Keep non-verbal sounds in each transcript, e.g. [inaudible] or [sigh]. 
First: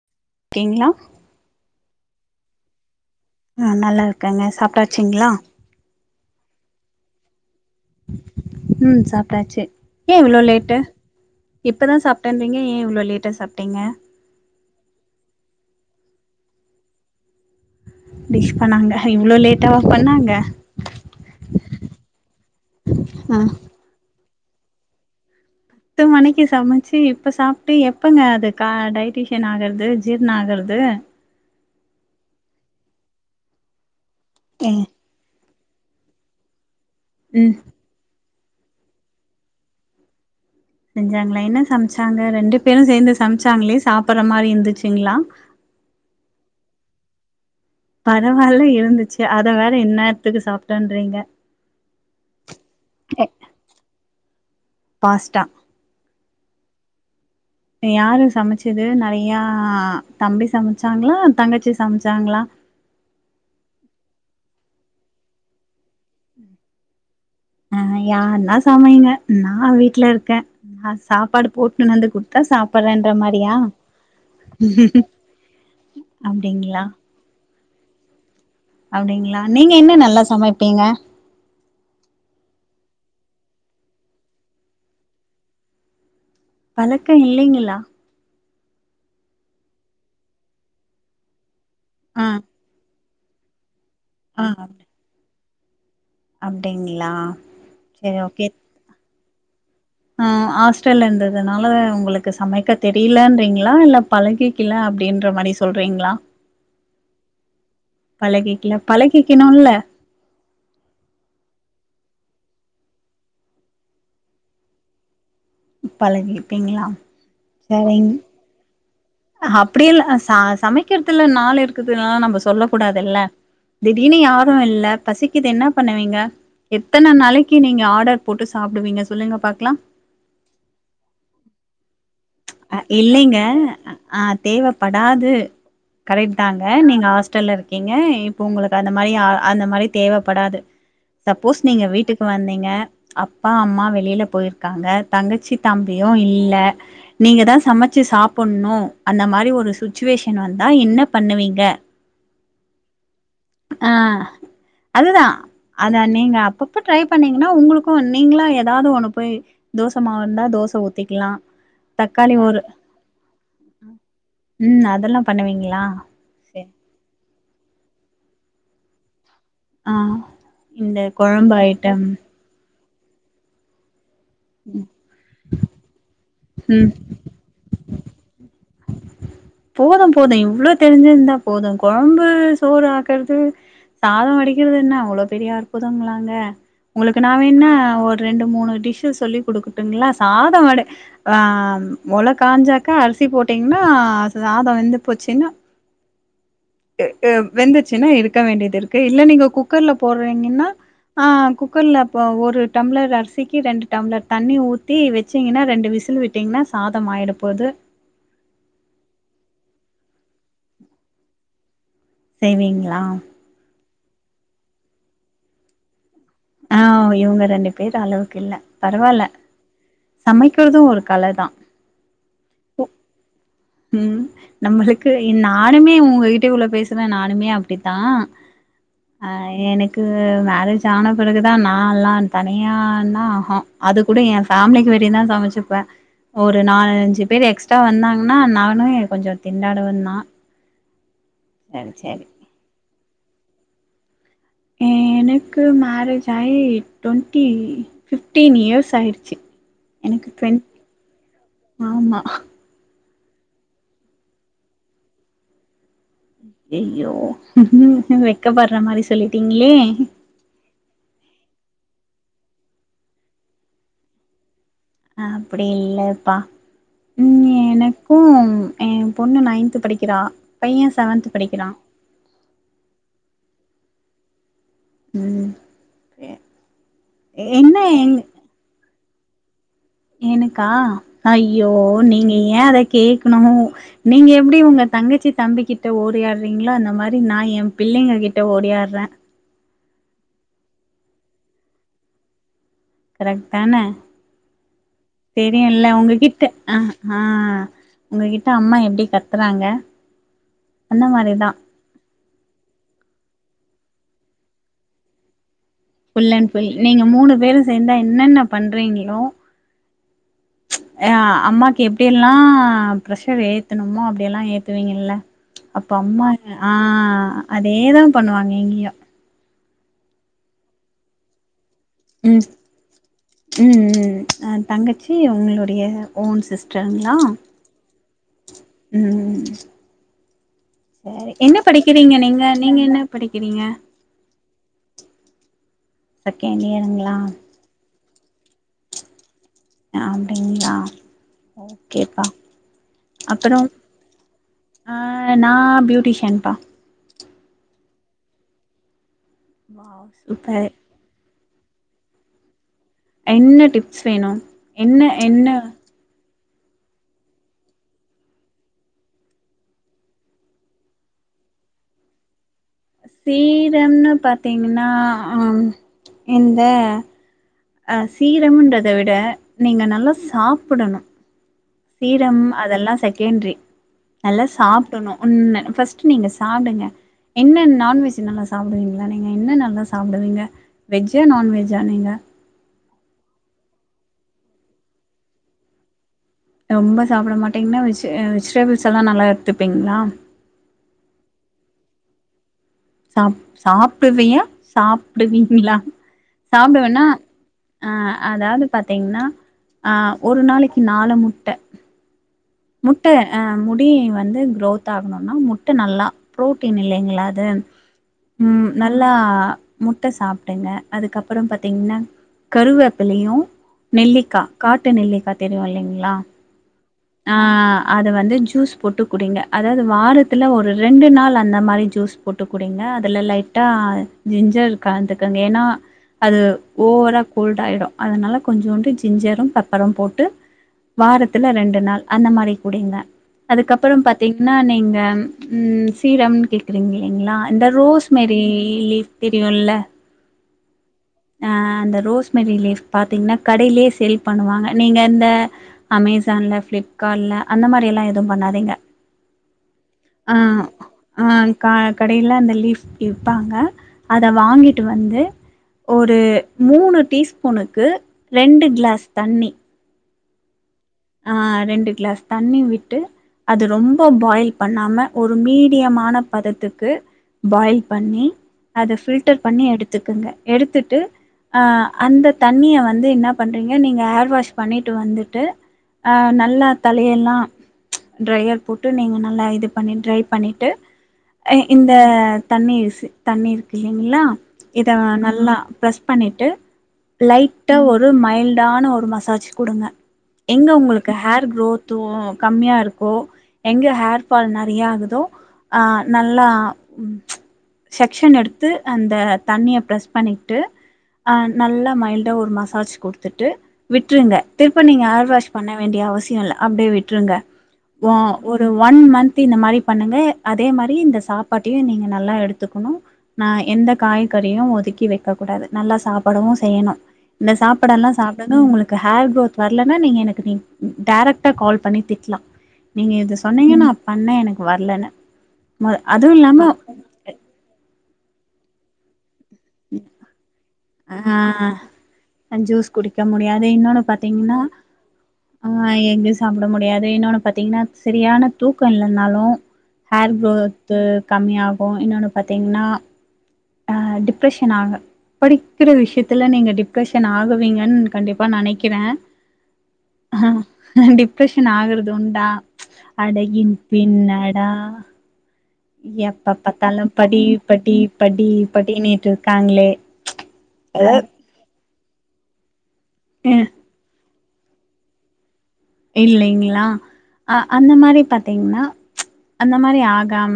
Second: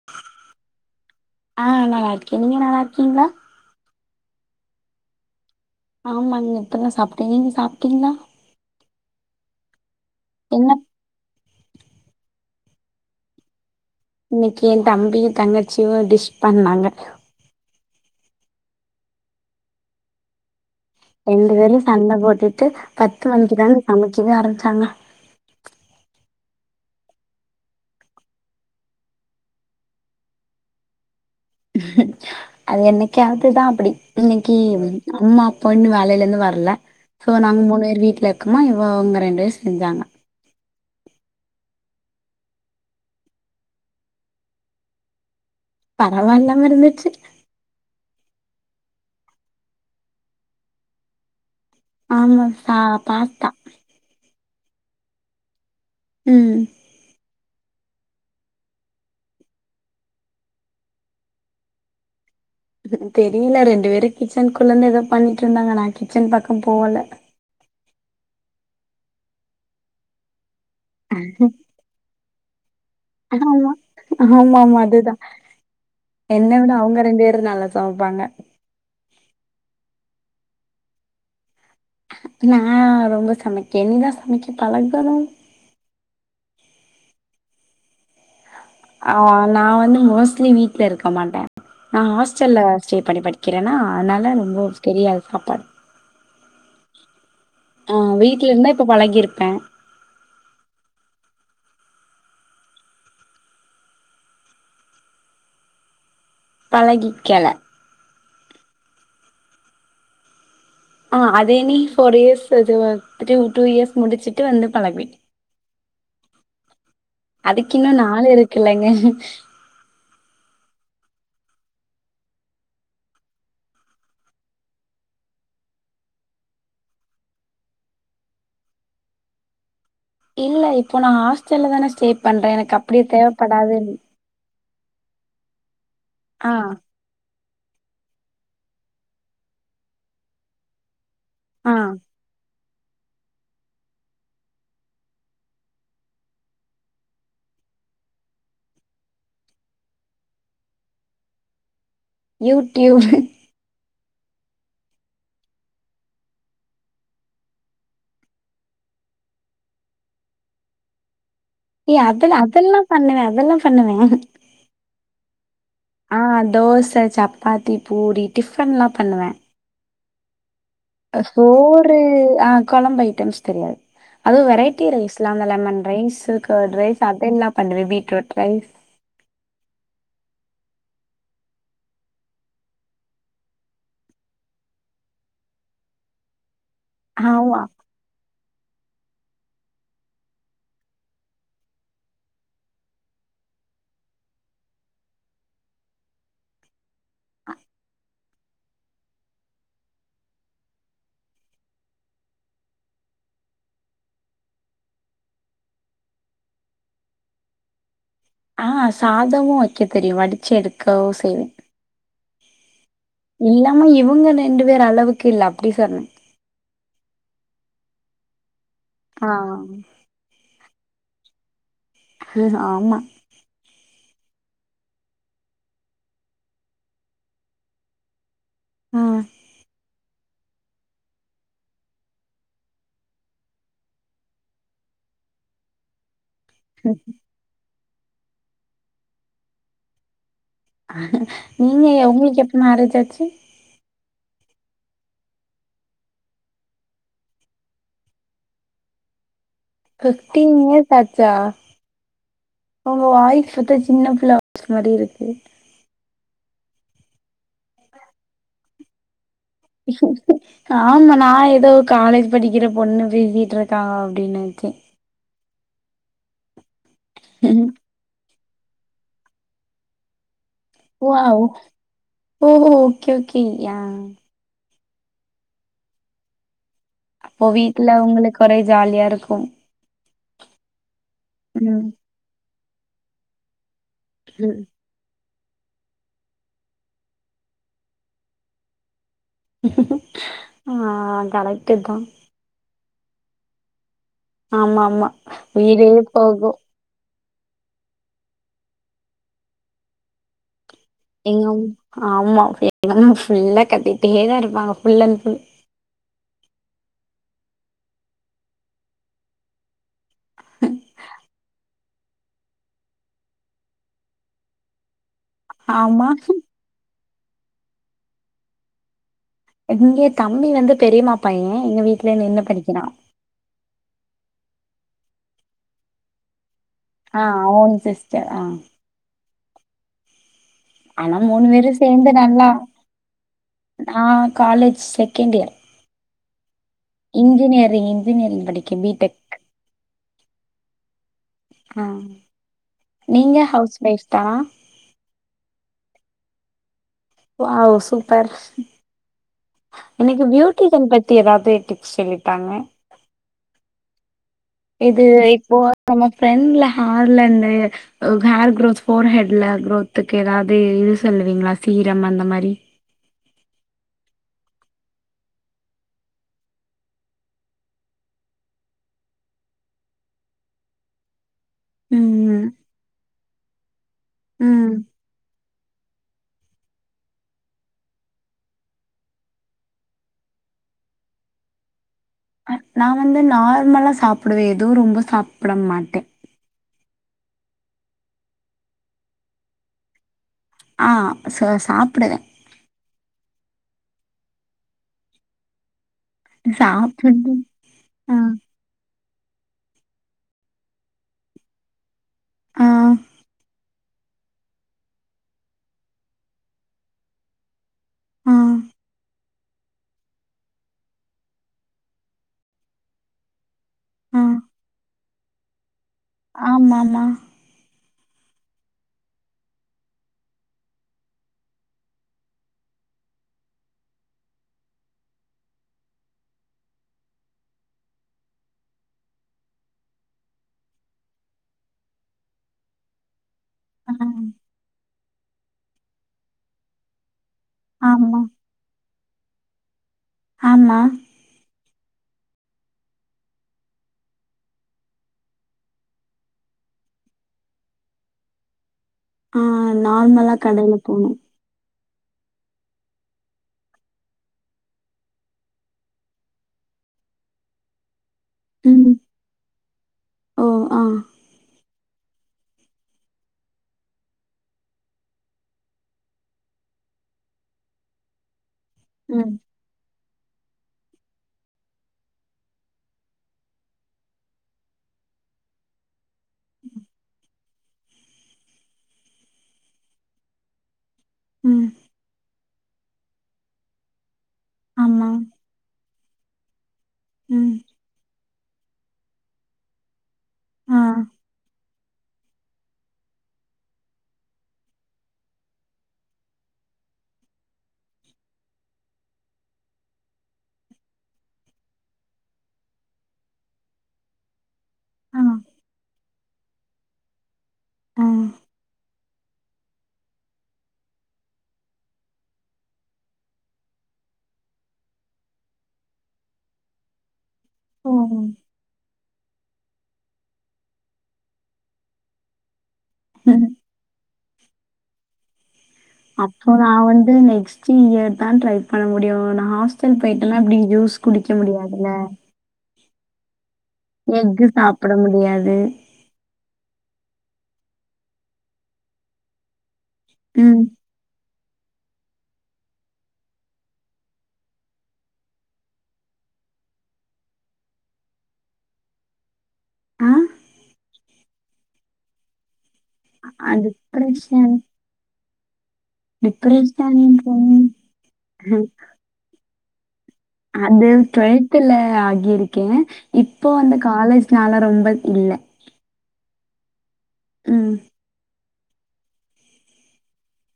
[unintelligible] கீங்களா ஆ நல்லாருக்கே நீங்க நல்லா இருக்கீங்களா ஆ நல்லா இருக்கேங்க சாப்டாச்சுங்களா ஆமா நீங்க இப்பதா சாப்டே நீங்க சாப்டீங்களா ம் சாப்டாச்சு ஏன் இவ்ளோ என்ன லேட்டு இப்போ தா சாப்டேன்பீங்க ஏன் இவ்ளோ லேட்டா சாப்டீங்க இன்னைக்கி என் தம்பியு தங்கச்சியு டிஷ் பண்ணாங்க டிஷ் பண்ணாங்க இவ்ளோ லேட்டாவா பண்ணாங்க ரெண்டு பேரு சண்ட போட்டுட்டு பத்து ஆ மணிக்குதாங்க சமைக்கவே ஆரம்பிச்சாங்க பத்து மணிக்கு சமச்சு இப்போ சாப்டு எப்பங்க அது கா டைட்டிஷன் ஆகறது ஜீர்ண ஆகறது அது என்னைக்காவதுதா அப்டி இன்னைக்கி ஏ ம் அம்மா அப்பா இன்னு வேலேல இருந்து வரல சோ ம் நாங்க மூணு பேரு வீட்ல இருக்கோமா இவ அவுங்க ரெண்டு பேரு செஞ்சாங்க செஞ்சாங்ளா என்ன சம்ச்சாங்க ரெண்டு பேரு சேந்து சம்ச்சாங்ளேஸ் சாப்பற மாரி இந்துச்சுங்ளா பரவால்லாம இருந்துச்சு பரவால்ல இருந்துச்சு அத வேற இந்நேரத்துக்கு சாப்ட்டன்றீங்க ஆமா சா பாஸ்தா பாஸ்ட்டா ம் யாரு சமச்சது நறையா தம்பி சமச்சாங்ளா தங்கச்சி சமச்சாங்ளா [inaudible] தெரில ரெண்டு வேரு கிச்சன் குள்ளந்து ஏதோ பண்ணிட்ருந்தாங்க நா கிச்சன் பக்கம் போல ஆ யானா சமைங்க நா வீட்ல இருக்கே நா சாப்பாடு போட் என்னாந்து குடுத்தா சாப்பறேன் எதுமாமா ஆமாமா அதுதா என்ன விட அப்டிங்களா அவங்க ரெண்டு வேர் நல்லா சமப்பாங்க அப்டிங்ளா நீங்க என்ன நல்லா சமைப்பீங்க நா ரொம்ப சமைக்கே இனிதா சமைக்க பழகனு பழக்க இல்லைங்களா ஆ நா வந்து மோஸ்ட்லி வீட்ல இருக்க மாட்டே நா ஆ ஹாஸ்டல்ல ஸ்டே பண்ணி படி க்கிறேனா அனால ஆ ரொம்போவ் ஸ்கெரியாது சாப்பாடு அப்டிங்களா ஆ செரி ஓகே வீட்ல இருந்தா இப்ப பழகிருப்பே ஆ ஹாஸ்டல்ல இந்ததுனால உங்களுக்கு சமைக்க தெரிலன்ரீங்ளா இல்ல பழகிக் கில அப்படின்ற மாரி சொல்றீங்ளா பழகிக்கல பழகிக்ல பழகிக்கணுல ஆ அதேனி ஃபோர் இயஸ்ஸு அதுவ த்ரீவ் டூ இயஸ் முடிச்சிட்டு வந்து பழக்வே பழகிப்பீங்ளா அதுக்கு இன்னு நாள் இருக்கு இல்லைங்க அப்டி இல்ல சா சமைக்கற்துல நாள் இருக்குதுனால நம்ம சொல்ல கூடாதுல்ல திடீனு யாரு இல்ல பசிக்கிது என்னா பண்ணுவீங்க எத்தன நாளைக்கி நீங்க ஆடர் போட்டு சாப்டுவீங்க சொல்லுங்க பாக்லா இல்ல இப்ப நா ஹாஸ்டல்ல தானே ஸ்டே பண்றே எனக்கப்டி இல்லைங்க தேவ்ப்படாதுன் அ தேவப்படாது ஆ கரேட்தாங்க நீங்க ஹாஸ்டல்ல இருக் இங்க இப்ப உங்களுக்கு அந்த மாரி அ அந்த மாரி தேவப்படாது சப்போஸ் ஆ நீங்க வீட்டுக்கு வந்தீங்க அப்பா அம்மா வெளில போய்ர்க்காங்க தங்கச்சி தம்பியு இல்ல நீங்க தா சமச்சு சாப்புண்ணு அந்த மாரி ஒரு சுச்சுவேஷன் வந்தா என்ன பண்ணுவீங்க யூடியூப் ஆ அதுதா அதா நீங்க அப்பப்போ ட்ரை பண்ணிங்கன்னா உங்களுக்கு நீங்களா ஏதாவது ஒன்னு பொய் தோச மாவ் இந்தா தோச ஊத்திக்லா ஏ அதல அதல்லா பண்ணுவே அதல்லா ஃபண்ணுவே ம் அதெல்லா பண்ணுவீங்களா ஆ சரி. தோச சப்பாத்தி பூரி டிஃபன்லா பண்ணுவே ஆ இந்த அ கொழம்பு சோறு ஐட்டம் ஆ கொழம்ப் ஐட்டம்ஸ் தெரியாத் அதுவு வெரைட்டி ரைஸ் லாங்க லெமன் ரைஸ்ஸு காட் ம் ரைஸ் அதெல்லா பண்ணுவெ பீட்ரூட் ரைஸ் போது போது இவ்ளோ தெரிஞ்சிருந்தா போது கொழம்பு சோறு ஆக்குற்து சாதோ வடிக்கிற்து என்ன அவ்ளோ பெரிய அற்புதங்களாங்க உங்களுக்கு நா ஆமா. வேணுனா ஒர் ரெண்டு மூணு டிஷ்ஷு சொல்லி குடுக்கட்டுங்களா சாதவட ஆ மொலக் காஞ்சாக்கா அரிசி போட்டீங்னா சாதோ வெந்து போச்சுனா வெந்துச்சின்னா இருக்க வேண்டியது இருக் தே இல்ல நீங்க குக்கர்ல போடுறீங்கன்னா ஆ குக்கர்ல அப்போ ஒரு டம்ளர் அரிசிக்கி ரெண்டு டம்ளர் தண்ணி ஊத்தி வெ ச்சிங்கன்னா ரெண்டு விசில் விட்டீங்னா சாதம் ஆயிட போது ஆ சாதமு வக்க தெரியு வடிச்சு எடுக்கவு செய்வே செய்வீங்ளா இல்லாம இவுங்க ரெண்டு பேர் அளவுக்கு இல்ல அப்டி சொன்னே ஆ இவுங்க ரெண்டு பேர் அளவுக்கு இல்ல பரவால ஆ சமைக்கிறது ஒரு கல தா ஆமா ம் நம்மளுக்கு இன் நானுமே உங்கக்கிட்ட இவ்ளோ பேசுறே நானுமே அப்டி தா ஆ அ எனக் கு மேரேஜ் ஆன பெறகுதா நா ல்லா தனியானா ஆகு அதுக் கூட என்ஃபேமிலிக்கு வேண்டியதா சமச்சுப்பே ஒரு நாலு அஞ்சு பேர் எக்ஸ்ட்ரா வந்தாங்னா நானு எ கொஞ்சோ திண்டாடவே தா நீங்க எ உங்களுக்கு எப் மேரேஜ் ஆச்சு எனக் கு மேரேஜ் ஆயி டுவெண்ட்டி ஃபிஃப்டீன் இயர்ஸ் ஆயிடுச்சு எனக்கு ஃபிஃப்டீன் டுவென் இயர்ஸ் ஆச்சா ஆமா உங்க வாய்ஸ் பாத்தா சின்னப்புள்ள வாய்ஸ் மாரி இருக்கு யய்யோ வெக்கப்படுற மாரி சொல்லி ஆமா நா ஏதோ காலேஜ் படிக்கிற பொண்ணு பேசிட்ருக்காங்க அப்டின் நெனச்சே அப்டி இல்லப்பா ம் எனக்கு எ பொண்ணு நையன்து படிக்கிறா பைய செவன்த் வாவ் படிக்கிறா ஓஹோ ஓகே ஓகே யா ம் பே அப்போ வீட்ல உங்களுக்கு ஒரே ஜாலியா இருக்கு எனக்கா ஐயோ ம் நீங்க ஏ அத கேக்ணு நீங்க எப்டி உங்க தங்கச்சி தம்பிக்கிட்ட ஓரியாறீங்ளா அந்த மாரி நா எ பிள்ளங்கக்கிட்ட ஓடியாறே ஆ கரெக்ட் தா கரெக்ட் தான ஆமா ஆமா உயிரே தெரியுல உங்ககிட்ட போகு ஆ ஹா உங்ககிட்ட அம்மா எப்டி கத்துறாங்க அந்த எங்க மாரிதா அம் ஆமா ஃப்யே எங்க அம்மா ஃபுல்லா கத்திட்டே தா இருப்பாங்க full and full full and full நீங்க மூணு பேரு சேந்தா என்னென்ன பண்றீங்களோ அ அம்மாக்கு எப்டி எல்லா ப்ரஷர ஏத்தணுமோ அப்டியே எல்லா ஏத்துவீங்கல்ல அப்ப ஆமா அம்மா ஆ அதேதா பண்ணுவாங்க இங்கயு இங்க தம்பி வந்து பெரியமா பையே எங்க வீட்ல ம் நின்னு படிக்கிறா ம் ம் அ தங்கச்சி உங்களுடைய ஓன் சிஸ்டர்மே ஆ ஓன் சிஸ்டர் ஆ ம் ஆனா சேரி மூணு என்ன பேரும் படிக்கிறீங்க நீங்க நீங்க என்ன படிக்கிறீங்க ஆ காலேஜ் செகண்ட் இயர் செகண்ட் இயர்ங் இன்ஜினியரிங் இன்ஜினியரிங் படிக்க பி டெக் அப்டிங்ளா ஆ ஓகேப்பா நீங்க அப்பறோ ஹவுஸ் ஒய்ஃப் தானா ஆ நா பியூட்டிஷியன்ப்பா வாவ் சூப்பர் வாவ் இன்னைக்கு சூப்பர் பியூட்டிசன் பத் தி ஏதாவ்து டிப்ஸ் சொல்லி தாங்க என்ன டிப்ஸ் வேணு இது என்ன இப்போ என்ன நம்ம ஃப்ரண்டுல ஹார்ல இருந்து அ ஹேர் குரோத் ஃபோர் ஹெட்ல குரோத்துக்கு ஏதாவது இது சொல்லுவீங்களா சீரம் அந்த மாரி சீரம்னு பாத்தீங்கனா ம் இந்த அ சீரம்ன்றத விட நீங்க நல்லா சாப்டணு சீரம் ம் அதெல்லா செகண்ட்ரி நல்லா ம் சாப்டணு உண்ம ஃபஸ்ட்டு நீங்க சாப்டுங்க என்ன நான்வெஜ் நல்லா சாப்டுவீங்களா நீங்க என்ன நல்லா சாப்டுவீங்க வெஜ்ஜா நான்வெஜ்ஜா நீங்க அ நா வந்து நார்மலா சாப்டுவே எது ரொம்ப சாப்ட மாட்டே ரொம்ப சாப்ட மாட்டிங்கனா வெஜி வெஜிடபிள்ஸ் எல்லா நல்லா எத்துப்பிங்களா ஆ ச சாப்டுவே சாப் சாப்பிடுவியா சாப்டுவீங்ளா சாப்டுவேனா சாப்பிட்டு ஆ அதாவ்து பாத்தீங்னா அ ஒரு நாளைக்கி நாலு முட்ட ஆ முட்ட அ முடி வந்து குரோத் ஆகணுனா முட்ட நல்லா புரோட்டீன் இல்லைங்களா அது ஆ ம் நல்லா முட்ட சாப்டுங்க அதுக்கப்பறோ பாத்தீங்னா கருவேப்பிலையு ஆ நெல்லிக்கா காட்டு நெல்லிக்கா தெரியு இல்லைங்களா ஆமாமா ஆ அத வந்து ஜூஸ் போட்டு குடிங்க அதாவ்து வாரத்தில ஒரு ரெண்டு நாள் அந்த மாரி ஜூஸ் போட்டு குடிங்க அதுல லைட்டா ஜிஞ்சர் காந்துக்கங்க ஏனா அது ஓவராக கோல்டு ஆயிடு அதனால கொஞ்சோண்டு ஜிஞ்சரு பெப்பரு போட்டு வாரத்துல ரெண்டு நாள் அந்த மாரி குடிங்க ஆ அதுக்கப்பறோ பாத்தீங்கனா நீங்க ம் சீரம்னு கேக்றீங் இல்லைங்களா இந்த ரோஸ் ஆமா மேரி லீஃப் தெரியுல்ல ஆமா அ அந்த ரோஸ்மெரி லீஃப் பாத்தீங்னா கடேலேயே சேல் பண்ணுவாங்க நீங்க இந்த அமேசான்ல ஃப்ளிப்கார்டுல அந்த மாரியெல்லா எதும் பண்ணாதீங்க ஆ நார்மலா ஆ கடைல போனோ ஆ கா கடேல அந்த லீஃப் விப்பாங்க அத வாங்கிட்டு வந்து ஒரு மூணு டீஸ்பூனுக்கு ரெண்டு ம் க்ளாஸ் தண்ணி ஓ ஆ ஆ ரெண்டு கிளாஸ் தண்ணி விட்டு அது ரொம்ப பாயில் பண்ணாம ஒரு மீடியமான பதத்துக்கு பாயில் பண்ணி அத ம் பில்டர் பண்ணி எடுத்துக்கங்க எடுத்துட்டு ஆ அந்த தண்ணிய வந்து என்ன பண்றீங்க நீங்க ஹேர் வாஷ் பண்ணிட்டு வந்துட்டு அஹ நல்லா தலயெல்லா ட்ரயர் போட்டு நீங்க நல்லா இது பண்ணி ட்ரே பண்ணிட்டு ஆ ம் இந்த தண்ணி யூஸி தண்ணி இருக்கு இல்லங்களா இத ஆமா நல்லா ப்ரஸ் பண்ணிட்டு ம் லைட்ட ஒரு மைல்டான ஒரு மசாஜ் கொடுங்க எங்க ஆ உங்களுக்கு ஹேர் குரோத் து கம்மியா இருக்கோ எங்க ஹேர் பால் நெறையா ஆகுதோ ஆ நல்லா செக்க்ஷன் எடுத்து அந்த தண்ணிய ப்ரெஸ் பண்ணிட்டு ஆ நல்லா மைல்டா ஒரு மசாஜ் கொடுத்துட்டு விட்ருங்க திருப்பி நீங்க ஆ ஹர் வாஷ் பண்ண வேண்டிய அவசியம் இல்ல அப்டியே விட்டுருங்க ஆ இன்னும் ஒரு ஒன் மந்த் இந்த மாரி பண்ணுங்க அதே மாரி இந்த சாப்பாட்டையும் நீங்க நல்லா எடுத்துகணும் நான் எந்த காய்கறியும் ஒதுக்கி வைக்க கூடாது நல்லா சாப்டவும் செய்யணும் இந்த ஓ சாப்பாடல்லாம் சாப்டுங்க உங்களுக்கு ஹேர் கு்ரோத் வரலன்னா நீங்க எனக்கு நீங் டேரெக்ட்டா கால் பண்ணி திட்லாம் நீங்க இத சொன்னீங்க நா பண்ணேன் எனக்கு வரலன்னு மொத அதுவு அப்போ இல்லாம நான் வந்து நெக்ஸ்ட் இயர் தான் ட்ரை பண்ண முடியும் நான் ஹாஸ்டல் போயிட்டேன்னா எப்டி ஜூஸ் குடிக்க ஆ முடியாதுல்ல அஞ்சூஸ் குடிக்க முடியாது இன்னொன்னு எக்கு பாத்தீங்ன்னா சாப்ட முடியாது ஆ எங்க சாப்ட முடியாது இன்னொன்னு பாத்தீங்கனா சரியான தூக்கம் இல்லனாலும் ஹேர் ம் குரோத் து கம்மியாகும் இன்னொன்னு பாத்திங்னா ஆ டிப்ரெஷன் ஆக படிக்கிற விஷயத்துல நீங்க டிப்ரஷன் ஆகுவீங்கன்னு கண்டிப்பா நெனக்கிறேன் ஆ ஆ டிப்ரெஷன் ஆகுறது உண்டா ச் அடங்கி டிப்ரஷன் பின்னடா எப்ப பாத்தாலும் படி டிப்ரஷன் படி படி படினேட்டு இருக்காங்ளே அது டுவெல்த்ல ஆகி இருக்கேன் இப்போ அ வந்து காலேஜ்னால ரொம்ப இல்ல இல்லைங்ளா அ ம், அந்த மாதிரி பாத்தீங்னா ச்ச அந்த மாதிரி ஆகாம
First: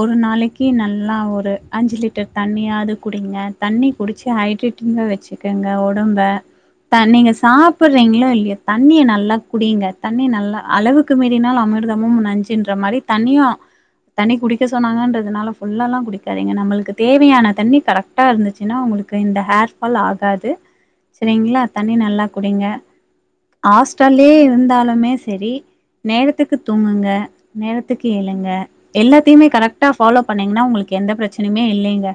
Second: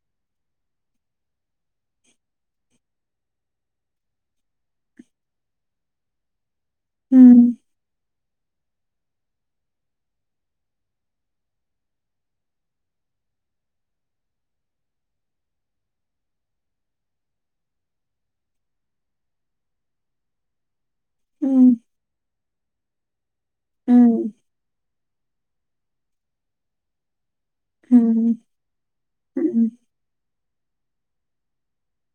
ஒரு நாளைக்கி நல்லா ஒரு அஞ்சு லிட்டர் தண்ணியாது குடிங்க தண்ணி குடிச்சு ஹைட்ரேட் ங்க வச்சுக்கங்க ஒடம்ப நீங்க ம், சாப்பிடுறீங்களோ இல்லையோ தண்ணிய நல்லா குடிங்க தண்ணி நல்லா அளவுக்கு மீறினால அமிர்தமும் நஞ்சுன்ற மாரி தண்ணியும் தண்ணி குடிக்க சொன்னாங்கன்றதுனால ஃபுல்லாலாம் குடிக்காதீங்க நம்மளுக்கு தேவையான தண்ணி கரெக்ட் டா இருந்துச்சினா உங்களுக்கு இந்த ஹேர்ஃபால் ஆகாது ம், செரிங்ளாக தண்ணி நல்லா குடிங்க ஹாஸ்டல் ம், லருந்தாலுமே செரி நேரத்துக்கு தூங்குங்க நேரத்துக்கு ம், எழுங்க எல்லாத்தையுமே ம். கரெக்டா ஃபாலோ பண்ணீங்கனா உங்களுக்கு எந்த பிரச்சனையுமே இல்லைங்க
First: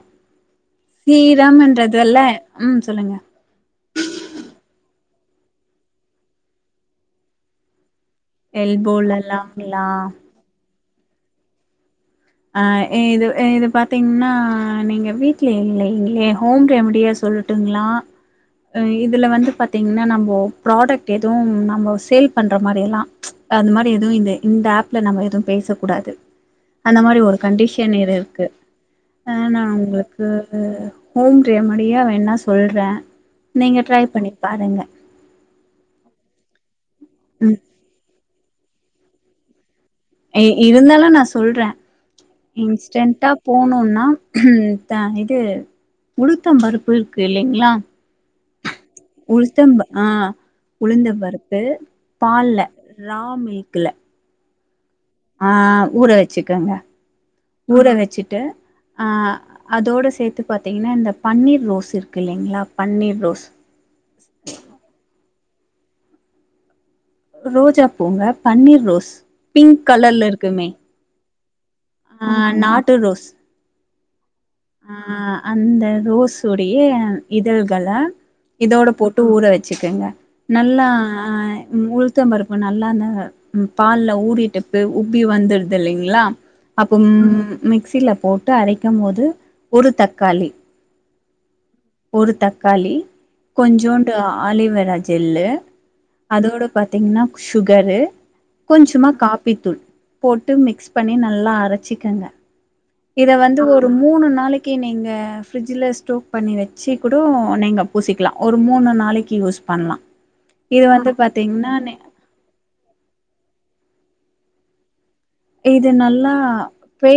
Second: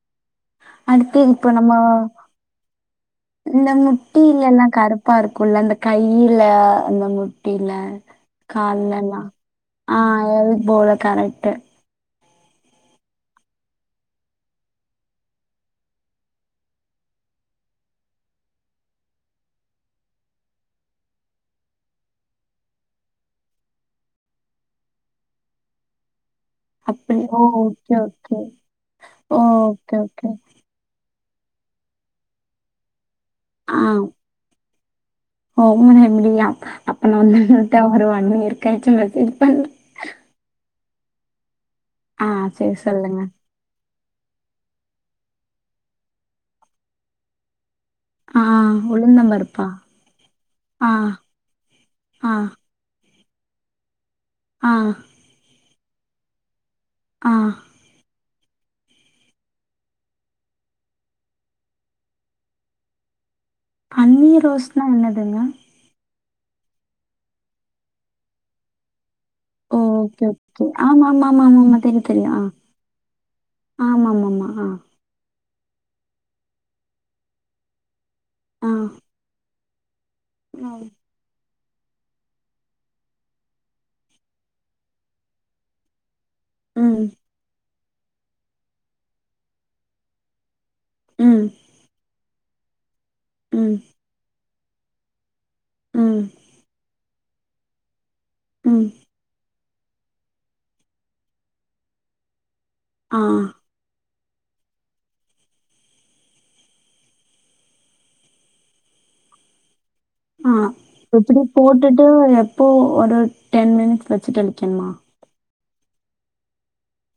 அடுத்து இப்போ நம்ம ஸீரம்ன்றதுல்ல ம் சொல்லுங்க இந்த முட்டிலலாம் கருப்பா இருக்கும்ல்ல இந்த கையில இந்த முட்டில அ கால்லல்லாம் எல்போலல்லாங்களா ஆ அது போல கரக்ட் ஆ இது இது பாத்தீங்னா நீங்க வீட்ல இல்லைங்களே ஹோம் ரெம்டியா சொல் ட்டுங்களா ம் இதுல வந்து பாத்தீங்கன்னா நம்மொ ப்ராடக்ட் எதுவு நம்மொ சேல் பண்ற மாரி எல்லா அந்த மாரி எதுவு இந்த இந்த ஆப்ல நம்ம எதுவு பேச கூடாது அந்த அப்படி மாரி ஒரு கண்டிஷன் ஓகே இரு ஓகே இருக்கு ஆ நா ஓகே உங்களுக்கு ஓகே ஆ ஹோம் ரெமடியா வேணா சொல்றே நீங்க ட்ரை பண்ணி பாருங்க ஹோம் ரெமடியா அப்ப நா வந்து ம் விட்டா ஒரு ஒண் இயர் கழிச்சு மெசேஜ் பண் ஏ இருந்தாலு நா சொல்றே ஆ சரி சொல்லுங்க இன்ஸ்டன்ட்டா போணோன்னா தா இது உளுத்தம் பருப்பு இருக்கு இல்லைங்களா ஆ உளுந் உளுத்தம்ப ஆ உளுந்த பருப்பு ஆ பால்ல ரா மில்க்ல்ல ஆ ஆ ஊற வெச்சிக்கங்க ஆ ஊற வெச்சிட்டு ஆ அதோடு சேத்து பாத்தீங்னா இந்த பன்னீர் ரோஸ் இருக்கு இல்லைங்களா பன்னீர் ரோஸ் பன்னீர் ரோஸ்னா என்னதுங்க? ரோஜா பூங்க பன்னீர் ரோஸ் ஓ பிங்க் ஓகே கலர்ல ஓகே இருக்குமே ஆமாமாமாமாமா தெரியு தெரியு ஆ நாட்டு ரோஸ் ஆமாமாமா அ ஆ அந்த ரோஸ் ஒடைய இதழ்கள ஆ இதோட போட்டு ஊற வெச்சுக்கங்க ஆ நல்லா உளுத்த பருப்பு நல்லா அந்த ம் பால்ல ஊறிட்டுப்பு உப்பி வந்துருது இல்லைங்களா அப்போ ம் மிக்சில போட்டு அரைக்கும்போது ஒரு தக்காளி ம் ஒரு தக்காளி ம் கொஞ்சோண்டு ஆலிவேரா ஜெல்லு ம் அதோடு பாத்தீங்கன்னா சுகரு ம் கொஞ்சமா காப்பித்தூள் போட்டு மிக்ஸ் பண்ணி நல்லா அரச்சிக்கங்க ஆ இத வந்து ஒ ஒரு மூணு நாளைக்கு நீங்க ஃப்ரிட்ஜ்ஜுல ஸ்டோக் பண்ணி வெ சிக்கூடோ நீங்க பூசிக்குலா ஒரு மூணு நாளைக்கு யூஸ் பண்லா ஆ இது வந்து எப்படி பாத்தீங்கன்னா போட்டுட்டு எப்போ ஒரு டென் மினிட்ஸ் வெச்சுட்டு அழிக்கணுமா இது நல்லா பே